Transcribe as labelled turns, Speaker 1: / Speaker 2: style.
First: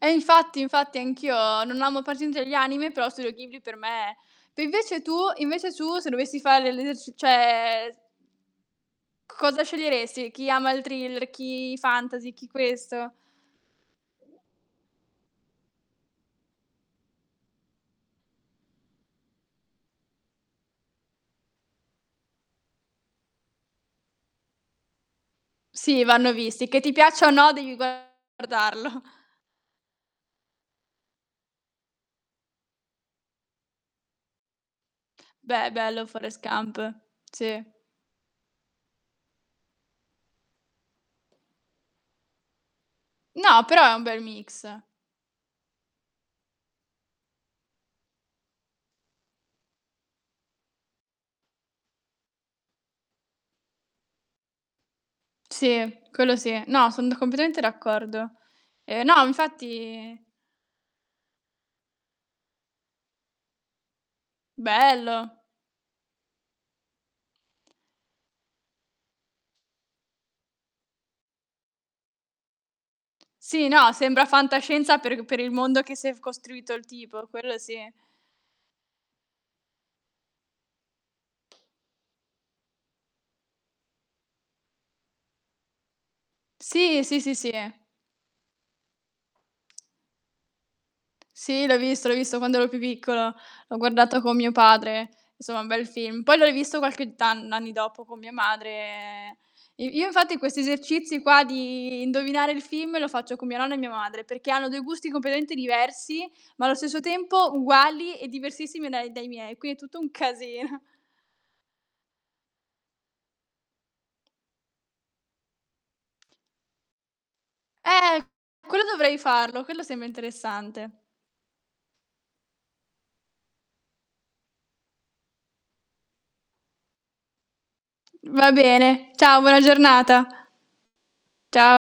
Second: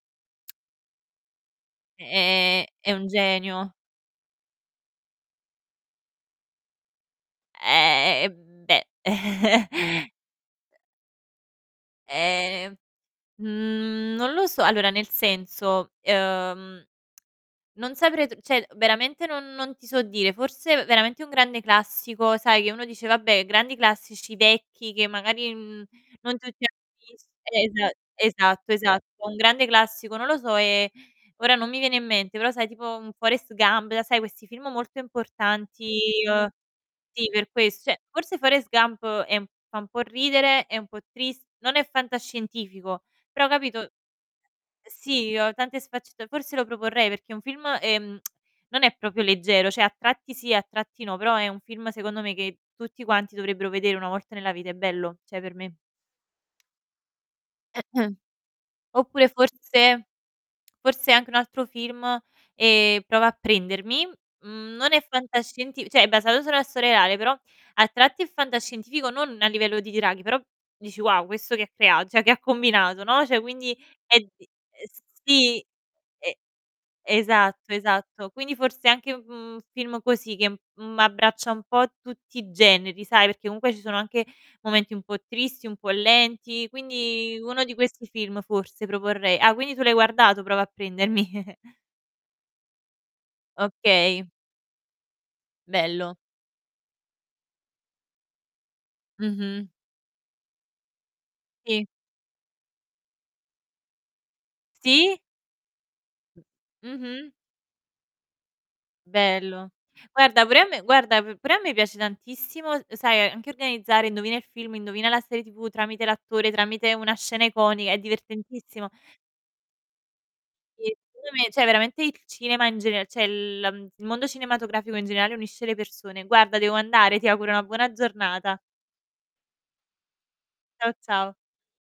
Speaker 1: E infatti, infatti anch'io non amo particolarmente gli
Speaker 2: Ehm,
Speaker 1: anime,
Speaker 2: è un
Speaker 1: però Studio Ghibli
Speaker 2: genio.
Speaker 1: per me ma invece tu invece tu se dovessi fare l'eser cioè
Speaker 2: Eh, beh.
Speaker 1: c cosa sceglieresti? Chi ama il thriller, chi i fantasy, chi
Speaker 2: Ehm,
Speaker 1: questo?
Speaker 2: mhmm, non lo so. Allora nel senso, uhm, non saprei tr cioè veramente non non ti so dire, forse veramente un grande classico, sai, che uno dice: "Vabbè grandi classici vecchi che magari, mhmm,
Speaker 1: Sì vanno
Speaker 2: non tutti
Speaker 1: visti, che
Speaker 2: hanno
Speaker 1: ti piaccia
Speaker 2: vist",
Speaker 1: o no devi
Speaker 2: esa esatto,
Speaker 1: guardarlo.
Speaker 2: esatto, un grande classico, non lo so, ehm, ora non mi viene in mente però, sai, tipo, un "Forrest Gump", la sai questi film molto
Speaker 1: Beh,
Speaker 2: importanti.
Speaker 1: bello "Forrest
Speaker 2: Uhm,
Speaker 1: Gump",
Speaker 2: sì, per
Speaker 1: sì.
Speaker 2: ques cioè forse "Forrest Gump" è fa un po' ridere, è un po' tris non è fantascientifico, però,
Speaker 1: No, però
Speaker 2: capito,
Speaker 1: è un bel mix.
Speaker 2: sì, ehm, tante sfaccetta forse lo proporrei perché è un film, ehm, non è proprio leggero, cioè a tratti sì, a tratti no, però è un film secondo me che tutti quanti dovrebbero vedere una volta nella vita, è bello, cioè per me.
Speaker 1: Sì, quello sì. No, son d completamente d'accordo. Ehm, no,
Speaker 2: Oppure forse
Speaker 1: infatti
Speaker 2: forse anche un altro film, ehm, "Prova a prendermi", mhmm, non è
Speaker 1: Bello.
Speaker 2: fantascientific cioè è basato su una storia reale, però a tratti è fantascientifico, non a livello di draghi, però dici: "Wow questo che ha crea cioè che ha combinato", no, cioè
Speaker 1: Sì,
Speaker 2: quindi
Speaker 1: no,
Speaker 2: è
Speaker 1: sembra
Speaker 2: d uhm,
Speaker 1: fantascienza per per il
Speaker 2: sì.
Speaker 1: mondo che si è f
Speaker 2: E
Speaker 1: costruito il tipo, quello
Speaker 2: esatto,
Speaker 1: sì.
Speaker 2: esatto quindi forse anche, mhmm, un film così che, mhmm, abbraccia un po' tutti i generi, sai, perché comunque ci sono anche momenti un po' tristi, un po' lenti,
Speaker 1: Sì, sì, sì,
Speaker 2: quindi
Speaker 1: sì.
Speaker 2: uno di questi film forse proporrei. Ah, quindi tu l'hai guardato "Prova a prendermi".
Speaker 1: Sì l'ho visto, l'ho visto quando ero più piccolo. L'ho guardato
Speaker 2: Okay.
Speaker 1: con mio padre, insomma un bel
Speaker 2: Bello.
Speaker 1: film. Poi l'ho rivisto qualche tan n anni dopo con mia madre.
Speaker 2: Mh-mh.
Speaker 1: Io io infatti questi esercizi qua
Speaker 2: Sì.
Speaker 1: di indovinare il film lo faccio con mia nonna e mia madre, perché hanno dei gusti
Speaker 2: Sì.
Speaker 1: completamente diversi, ma allo stesso
Speaker 2: Mh-mh.
Speaker 1: tempo uguali e diversissimi dai dai miei.
Speaker 2: Bello.
Speaker 1: Quindi è tutto un
Speaker 2: Guarda
Speaker 1: casi
Speaker 2: pure a me guarda p pure a me piace tantissimo, sai, anche organizzare: indovina il film, indovina la serie tv tramite l'attore, tramite una scena iconica, è
Speaker 1: Eh, quello
Speaker 2: divertentissimo.
Speaker 1: dovrei farlo, quello sembra
Speaker 2: Sì,
Speaker 1: interessante.
Speaker 2: secondo me, cioè veramente il cinema in gener cioè la il mondo cinematografico in generale unisce le persone. Guarda devo andare, ti auguro una buona
Speaker 1: Mh, va
Speaker 2: giornata.
Speaker 1: bene, ciao buona giornata.
Speaker 2: Ciao, ciao.
Speaker 1: Cia